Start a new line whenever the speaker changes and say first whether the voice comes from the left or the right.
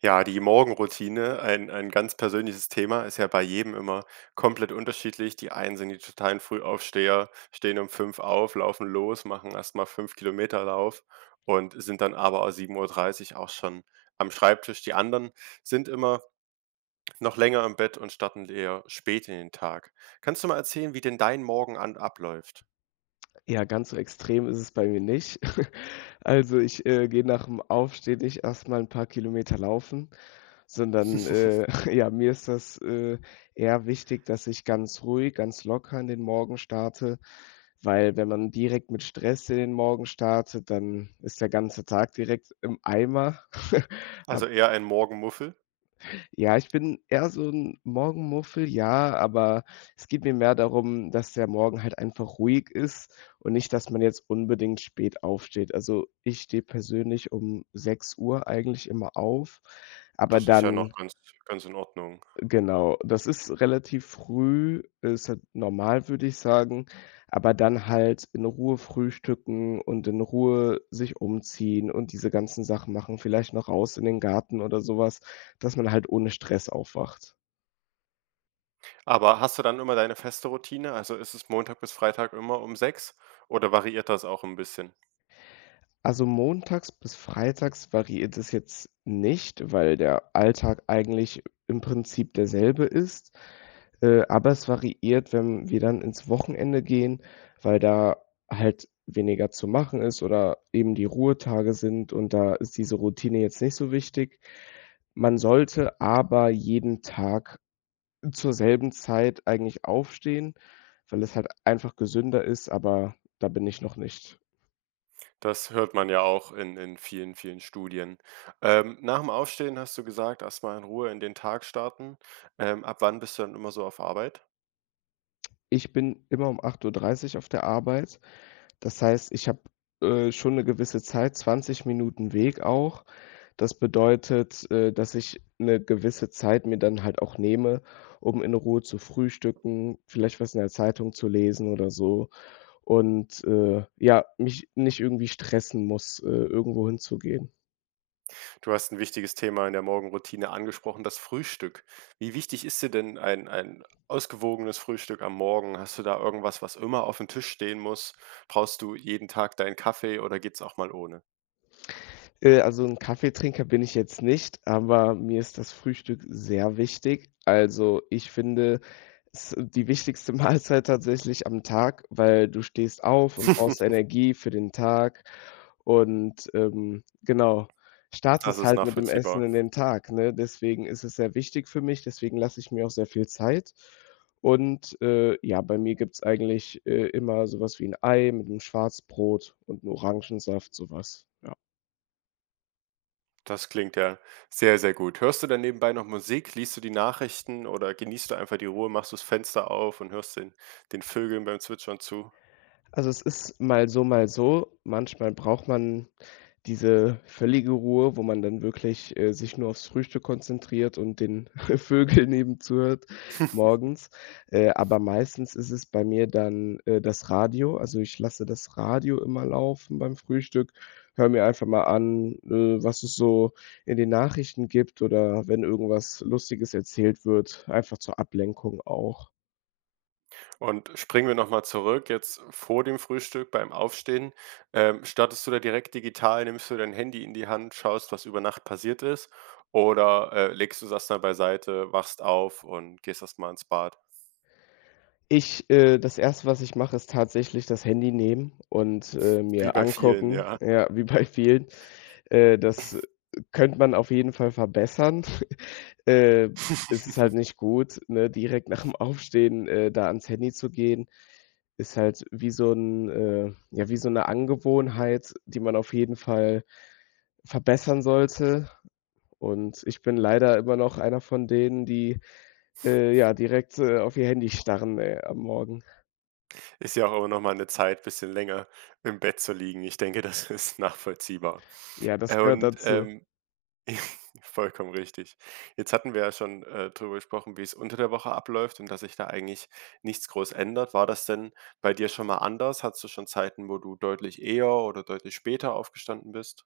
right: Ja, die Morgenroutine, ein ganz persönliches Thema, ist ja bei jedem immer komplett unterschiedlich. Die einen sind die totalen Frühaufsteher, stehen um 5 auf, laufen los, machen erstmal fünf 5 Lauf und sind dann aber um 7:30 Uhr auch schon am Schreibtisch. Die anderen sind immer noch länger im Bett und starten eher spät in den Tag. Kannst du mal erzählen, wie denn dein Morgen an abläuft?
left: Ja, ganz so extrem ist es bei mir nicht. Also, ich, gehe nach dem Aufstehen nicht erst mal 'n paar Kilometer laufen, sondern, ja, mir ist das, eher wichtig, dass ich ganz ruhig, ganz locker in den Morgen starte, weil wenn man direkt mit Stress in den Morgen startet, dann ist der ganze Tag direkt im Eimer.
right: Also,
left: Habe
right: eher ein Morgenmuffel?
left: ja, ich bin eher so 'n Morgenmuffel, ja, aber es geht mir mehr darum, dass der Morgen halt einfach ruhig ist und nicht, dass man jetzt unbedingt spät aufsteht. Also, ich stehe persönlich um 6 Uhr eigentlich immer auf, aber
right: Das ist ja noch
left: dann
right: ganz ganz in Ordnung.
left: genau, das ist relativ früh, ist halt normal, würde ich sagen, aber dann halt in Ruhe frühstücken und in Ruhe sich umziehen und diese ganzen Sachen machen, vielleicht noch raus in den Garten oder so was, dass man halt ohne Stress aufwacht.
right: Aber hast du dann immer deine feste Routine? Also, ist es Montag bis Freitag immer um sechs oder variiert das auch ein bisschen?
left: Also, montags bis freitags variiert es jetzt nicht, weil der Alltag eigentlich im Prinzip derselbe ist. Aber es variiert, wenn wir dann ins Wochenende gehen, weil da halt weniger zu machen ist oder eben die Ruhetage sind und da ist diese Routine jetzt nicht so wichtig. Man sollte aber jeden Tag zur selben Zeit eigentlich aufstehen, weil es halt einfach gesünder ist, aber da bin ich noch nicht.
right: Das hört man ja auch in vielen, vielen Studien. Nach dem Aufstehen hast du gesagt, erst mal in Ruhe in den Tag starten. Ab wann bist du dann immer so auf Arbeit?
left: Ich bin immer um 8:30 auf der Arbeit. Das heißt, ich habe, schon eine gewisse Zeit, 20 Minuten Weg auch. Das bedeutet, dass ich eine gewisse Zeit mir dann halt auch nehme, um in Ruhe zu frühstücken, vielleicht was in der Zeitung zu lesen oder so und, ja, mich nicht irgendwie stressen muss, irgendwo hinzugehen.
right: Du hast ein wichtiges Thema in der Morgenroutine angesprochen, das Frühstück. Wie wichtig ist dir denn ein ausgewogenes Frühstück am Morgen? Hast du da irgendwas, was immer aufm Tisch stehen muss? Brauchst du jeden Tag deinen Kaffee oder geht's auch mal ohne?
left: Also 'n Kaffeetrinker bin ich jetzt nicht, aber mir ist das Frühstück sehr wichtig. Also, ich finde, ist die wichtigste Mahlzeit tatsächlich am Tag, weil du stehst auf und brauchst Energie für den Tag und, genau,
right: Das
left: startest
right: ist
left: halt mit dem Essen
right: nachvollziehbar.
left: in den Tag, ne? Deswegen ist es sehr wichtig für mich, deswegen lasse ich mir auch sehr viel Zeit und, ja, bei mir gibt's eigentlich, immer so was wie 'n Ei mit 'nem Schwarzbrot und 'n Orangensaft, so was.
right: Das klingt ja sehr, sehr gut. Hörst du dann nebenbei noch Musik? Liest du die Nachrichten oder genießt du einfach die Ruhe, machst du das Fenster auf und hörst den Vögeln beim Zwitschern zu?
left: Also, es ist mal so, mal so. Manchmal braucht man diese völlige Ruhe, wo man dann wirklich, sich nur aufs Frühstück konzentriert und den Vögeln eben zuhört morgens. Aber meistens ist es bei mir dann, das Radio. Also, ich lasse das Radio immer laufen beim Frühstück, höre mir einfach mal an, was es so in den Nachrichten gibt oder wenn irgendwas Lustiges erzählt wird, einfach zur Ablenkung auch.
right: Und springen wir noch mal zurück, jetzt vor dem Frühstück beim Aufstehen. Startest du da direkt digital, nimmst du dein Handy in die Hand, schaust, was über Nacht passiert ist oder, legst du das dann beiseite, wachst auf und gehst erst mal ins Bad?
left: Ich Das erste, was ich mache, ist tatsächlich das Handy nehmen und,
right: Wie
left: mir
right: bei vielen,
left: angucken,
right: ja.
left: ja, wie bei vielen. Das könnte man auf jeden Fall verbessern. Äh, Es ist halt nicht gut, ne, direkt nach dem Aufstehen, da ans Handy zu gehen. Ist halt wie so ein ja, wie so eine Angewohnheit, die man auf jeden Fall verbessern sollte. Und ich bin leider immer noch einer von denen, die, ja, direkt, auf ihr Handy starren, ey, am Morgen.
right: Ist ja auch immer noch mal 'ne Zeit, bisschen länger im Bett zu liegen. Ich denke, das ist nachvollziehbar.
left: Ja, das gehört
right: Und,
left: dazu.
right: vollkommen richtig. Jetzt hatten wir ja schon, drüber gesprochen, wie's unter der Woche abläuft und dass sich da eigentlich nichts groß ändert. War das denn bei dir schon mal anders? Hattest du schon Zeiten, wo du deutlich eher oder deutlich später aufgestanden bist?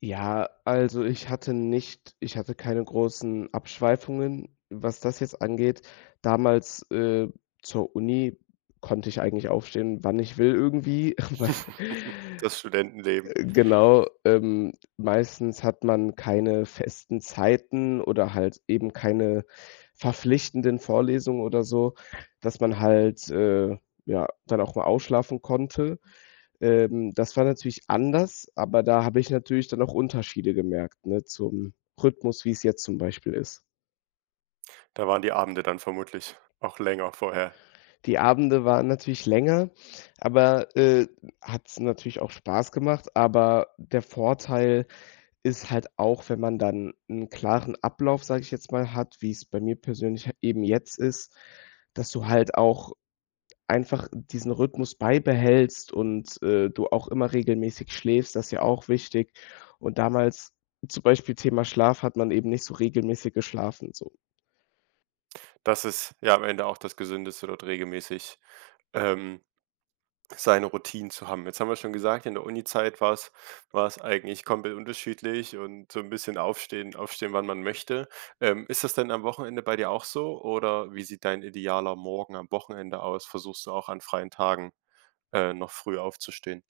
left: Ja, also ich hatte keine großen Abschweifungen, was das jetzt angeht. Damals, zur Uni konnte ich eigentlich aufstehen, wann ich will irgendwie, weil
right: Das Studentenleben,
left: genau, meistens hat man keine festen Zeiten oder halt eben keine verpflichtenden Vorlesungen oder so, dass man halt, ja, dann auch mal ausschlafen konnte. Das war natürlich anders, aber da habe ich natürlich dann auch Unterschiede gemerkt, ne, zum Rhythmus, wie es jetzt zum Beispiel ist.
right: da waren die Abende dann vermutlich auch länger vorher.
left: Die Abende waren natürlich länger, aber, hat's natürlich auch Spaß gemacht, aber der Vorteil ist halt auch, wenn man dann einen klaren Ablauf, sage ich jetzt mal, hat, wie es bei mir persönlich eben jetzt ist, dass du halt auch einfach diesen Rhythmus beibehältst und, du auch immer regelmäßig schläfst, das ist ja auch wichtig. Und damals zum Beispiel Thema Schlaf hat man eben nicht so regelmäßig geschlafen so.
right: Das ist ja am Ende auch das Gesündeste, dort regelmäßig, ähm seine Routinen zu haben. Jetzt haben wir schon gesagt, in der Unizeit war's eigentlich komplett unterschiedlich und so ein bisschen aufstehen, wann man möchte. Ist das denn am Wochenende bei dir auch so oder wie sieht dein idealer Morgen am Wochenende aus? Versuchst du auch an freien Tagen, noch früh aufzustehen?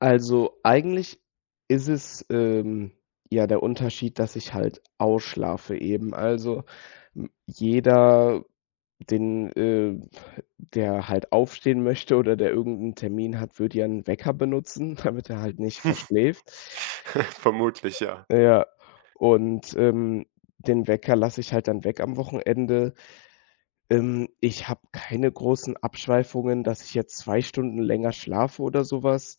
left: Also, eigentlich ist es, ja, der Unterschied, dass ich halt ausschlafe eben. Also, hm, jeder, den der halt aufstehen möchte oder der irgendeinen Termin hat, würde ja einen Wecker benutzen, damit er halt nicht verschläft.
right: Vermutlich, ja.
left: Ja, und, den Wecker lasse ich halt dann weg am Wochenende. Ich habe keine großen Abschweifungen, dass ich jetzt 2 Stunden länger schlafe oder sowas,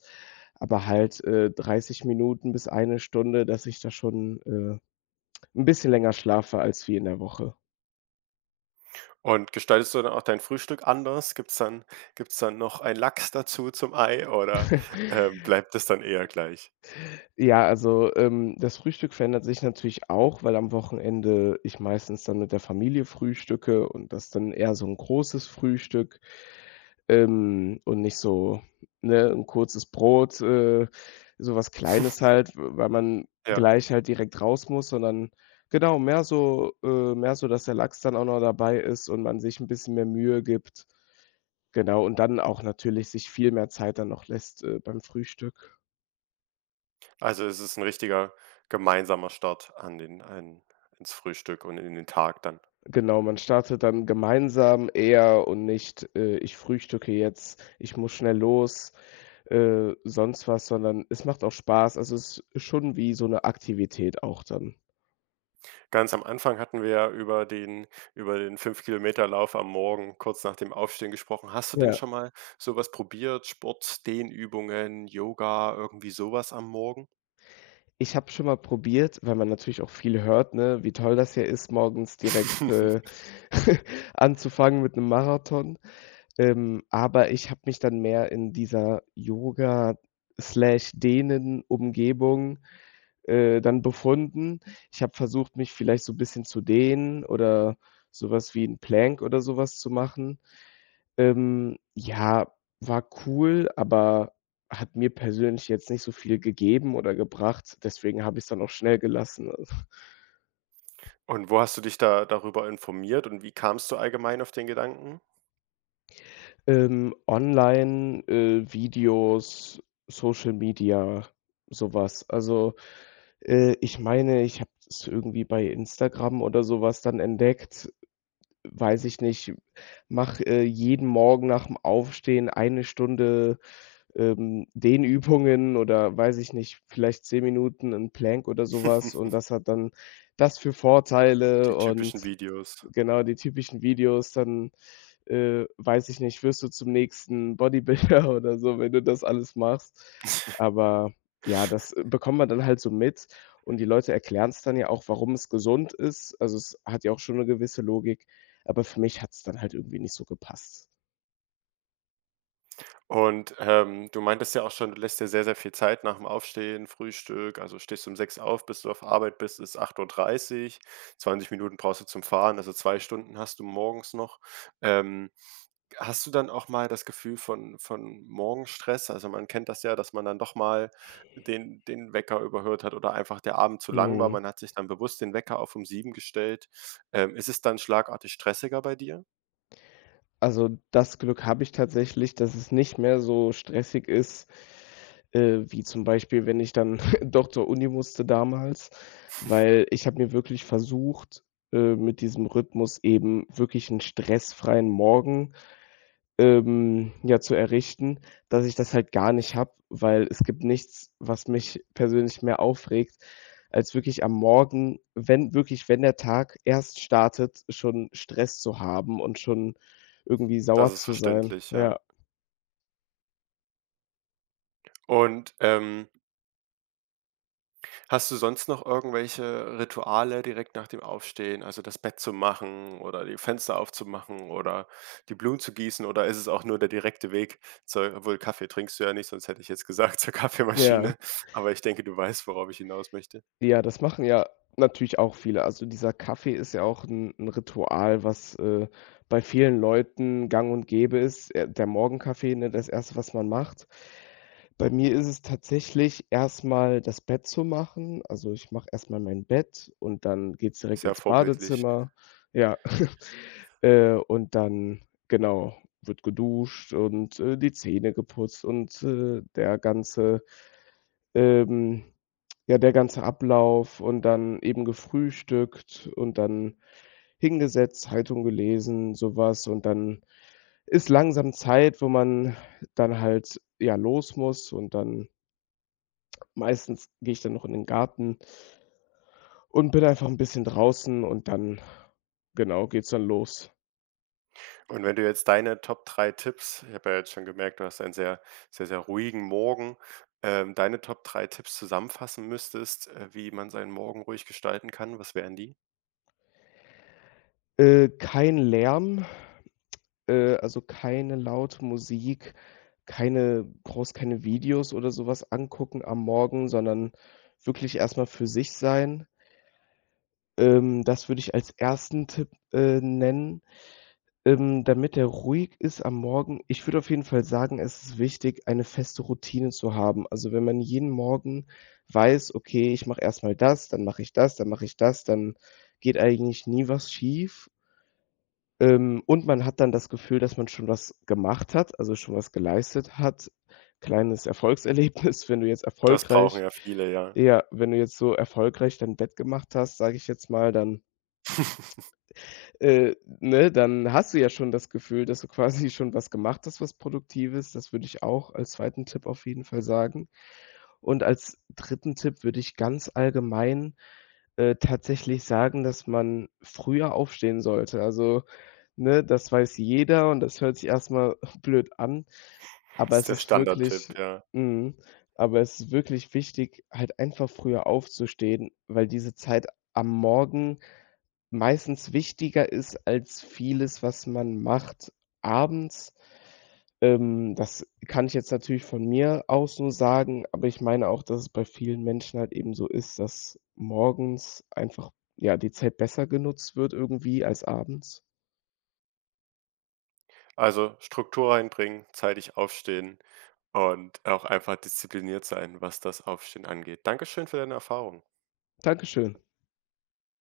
left: aber halt, 30 Minuten bis 1 Stunde, dass ich da schon, 'n bisschen länger schlafe als wie in der Woche.
right: Und gestaltest du dann auch dein Frühstück anders? Gibt's dann noch ein Lachs dazu zum Ei oder, bleibt es dann eher gleich?
left: Ja, also, das Frühstück verändert sich natürlich auch, weil am Wochenende ich meistens dann mit der Familie frühstücke und das dann eher so ein großes Frühstück. Und nicht so, ne, 'n kurzes Brot, so Kleines halt, w weil man
right: Ja.
left: gleich halt direkt raus muss, sondern genau, mehr so, dass der Lachs dann auch noch dabei ist und man sich 'n bisschen mehr Mühe gibt. Genau, und dann auch natürlich sich viel mehr Zeit dann noch lässt, beim Frühstück.
right: Also, es ist ein richtiger gemeinsamer Start an den ein ins Frühstück und in den Tag dann.
left: Genau, man startet dann gemeinsam eher und nicht, „Ich frühstücke jetzt, ich muss schnell los.“ Sonst was, sondern es macht auch Spaß. Also, es ist schon wie so 'ne Aktivität auch dann.
right: Ganz am Anfang hatten wir ja über den Fünf-Kilometer-Lauf am Morgen kurz nach dem Aufstehen gesprochen. Hast du denn
left: Ja.
right: schon mal sowas probiert? Sport, Dehnübungen, Yoga, irgendwie sowas am Morgen?
left: Ich habe schon mal probiert, weil man natürlich auch viel hört, ne, wie toll das hier ist, morgens direkt, anzufangen mit 'nem Marathon. Aber ich habe mich dann mehr in dieser Yoga/Dehnen-Umgebung, Slash Dehnen-Umgebung, dann befunden. Ich habe versucht, mich vielleicht so 'n bisschen zu dehnen oder so was wie 'n Plank oder so was zu machen. Ja, war cool, aber hat mir persönlich jetzt nicht so viel gegeben oder gebracht, deswegen habe ich es dann auch schnell gelassen.
right: Und wo hast du dich da darüber informiert und wie kamst du allgemein auf den Gedanken?
left: Also, online, Videos, Social Media, sowas. Also, ich meine, ich habe es irgendwie bei Instagram oder sowas dann entdeckt, weiß ich nicht, mache, jeden Morgen nach dem Aufstehen 1 Stunde Dehnübungen oder weiß ich nicht, vielleicht 10 Minuten ein Plank oder sowas und das hat dann das für
right: Die
left: Vorteile
right: typischen
left: und
right: Videos.
left: genau die typischen Videos, dann, weiß ich nicht, wirst du zum nächsten Bodybuilder oder so, wenn du das alles machst. Aber ja, das, bekommt man dann halt so mit und die Leute erklären es dann ja auch, warum es gesund ist. Also, es hat ja auch schon eine gewisse Logik, aber für mich hat es dann halt irgendwie nicht so gepasst.
right: Und, du meintest ja auch schon, du lässt dir sehr, sehr viel Zeit nach dem Aufstehen, Frühstück. Also, stehst du um 6 auf, bis du auf Arbeit bist, ist 8:30. 20 Minuten brauchst du zum Fahren, also 2 Stunden hast du morgens noch. Ähm, Hast du dann auch mal das Gefühl von Morgenstress? Also, man kennt das ja, dass man dann doch mal den Wecker überhört hat oder einfach der Abend zu lang war.
left: Mhm.
right: Man hat sich dann bewusst den Wecker auf um 7 gestellt. Ist es dann schlagartig stressiger bei dir?
left: Also, das Glück habe ich tatsächlich, dass es nicht mehr so stressig ist, wie zum Beispiel, wenn ich dann doch zur Uni musste damals, weil ich habe mir wirklich versucht, mit diesem Rhythmus eben wirklich einen stressfreien Morgen ja, zu errichten, dass ich das halt gar nicht habe, weil es gibt nichts, was mich persönlich mehr aufregt, als wirklich am Morgen, wenn wirklich wenn der Tag erst startet, schon Stress zu haben und schon irgendwie
right: Das
left: sauer
right: ist
left: zu sein.
right: verständlich, ja.
left: Ja,
right: Und, ähm Hast du sonst noch irgendwelche Rituale direkt nach dem Aufstehen, also das Bett zu machen oder die Fenster aufzumachen oder die Blumen zu gießen oder ist es auch nur der direkte Weg zur obwohl Kaffee trinkst du ja nicht, sonst hätte ich jetzt gesagt zur
left: ja.
right: Kaffeemaschine, aber ich denke, du weißt, worauf ich hinaus möchte.
left: Ja, das machen ja natürlich auch viele. Also, dieser Kaffee ist ja auch 'n Ritual, was, bei vielen Leuten gang und gäbe ist. Der Morgenkaffee, ne, das erste, was man macht. Bei mir ist es tatsächlich erst mal das Bett zu machen. Also, ich mache erst mal mein Bett und dann geht's direkt
right: Sehr
left: ins
right: vorbildlich.
left: Badezimmer. Ja, und dann genau, wird geduscht und, die Zähne geputzt und, der ganze ähm, ja, der ganze Ablauf und dann eben gefrühstückt und dann hingesetzt, Zeitung gelesen, sowas. Und dann ist langsam Zeit, wo man dann halt, ja, los muss und dann meistens gehe ich dann noch in den Garten und bin einfach ein bisschen draußen und dann genau, geht's dann los.
right: Und wenn du jetzt deine Top 3 Tipps ich habe ja jetzt schon gemerkt, du hast einen sehr, sehr, sehr ruhigen Morgen, deine Top 3 Tipps zusammenfassen müsstest, wie man seinen Morgen ruhig gestalten kann, was wären die?
left: Kein Lärm. Also keine laute Musik, keine Videos oder so was angucken am Morgen, sondern wirklich erst mal für sich sein. Das würde ich als ersten Tipp, nennen, damit er ruhig ist am Morgen. Ich würde auf jeden Fall sagen, es ist wichtig, eine feste Routine zu haben. Also, wenn man jeden Morgen weiß: „Okay, ich mache erst mal das, dann mache ich das, dann mache ich das“, dann geht eigentlich nie was schief. Und man hat dann das Gefühl, dass man schon was gemacht hat, also schon was geleistet hat. Kleines Erfolgserlebnis, wenn du jetzt
right: Das brauchen
left: erfolgreich
right: ja viele, ja.
left: Ja, wenn du jetzt so erfolgreich dein Bett gemacht hast, sage ich jetzt mal, dann, äh, ne, dann hast du ja schon das Gefühl, dass du quasi schon was gemacht hast, was Produktives. Das würde ich auch als zweiten Tipp auf jeden Fall sagen. Und als dritten Tipp würde ich ganz allgemein, tatsächlich sagen, dass man früher aufstehen sollte. Also, ne, das weiß jeder und das hört sich erst mal blöd an, aber
right: Ist
left: es
right: der
left: ist
right: Standardtipp,
left: wirklich
right: ja.
left: mhm, aber es ist wirklich wichtig, halt einfach früher aufzustehen, weil diese Zeit am Morgen meistens wichtiger ist als vieles, was man macht abends. Das kann ich jetzt natürlich von mir aus nur sagen, aber ich meine auch, dass es bei vielen Menschen halt eben so ist, dass morgens einfach, ja, die Zeit besser genutzt wird irgendwie als abends.
right: Also, Struktur reinbringen, zeitig aufstehen und auch einfach diszipliniert sein, was das Aufstehen angeht. Dankeschön für deine Erfahrung.
left: Dankeschön.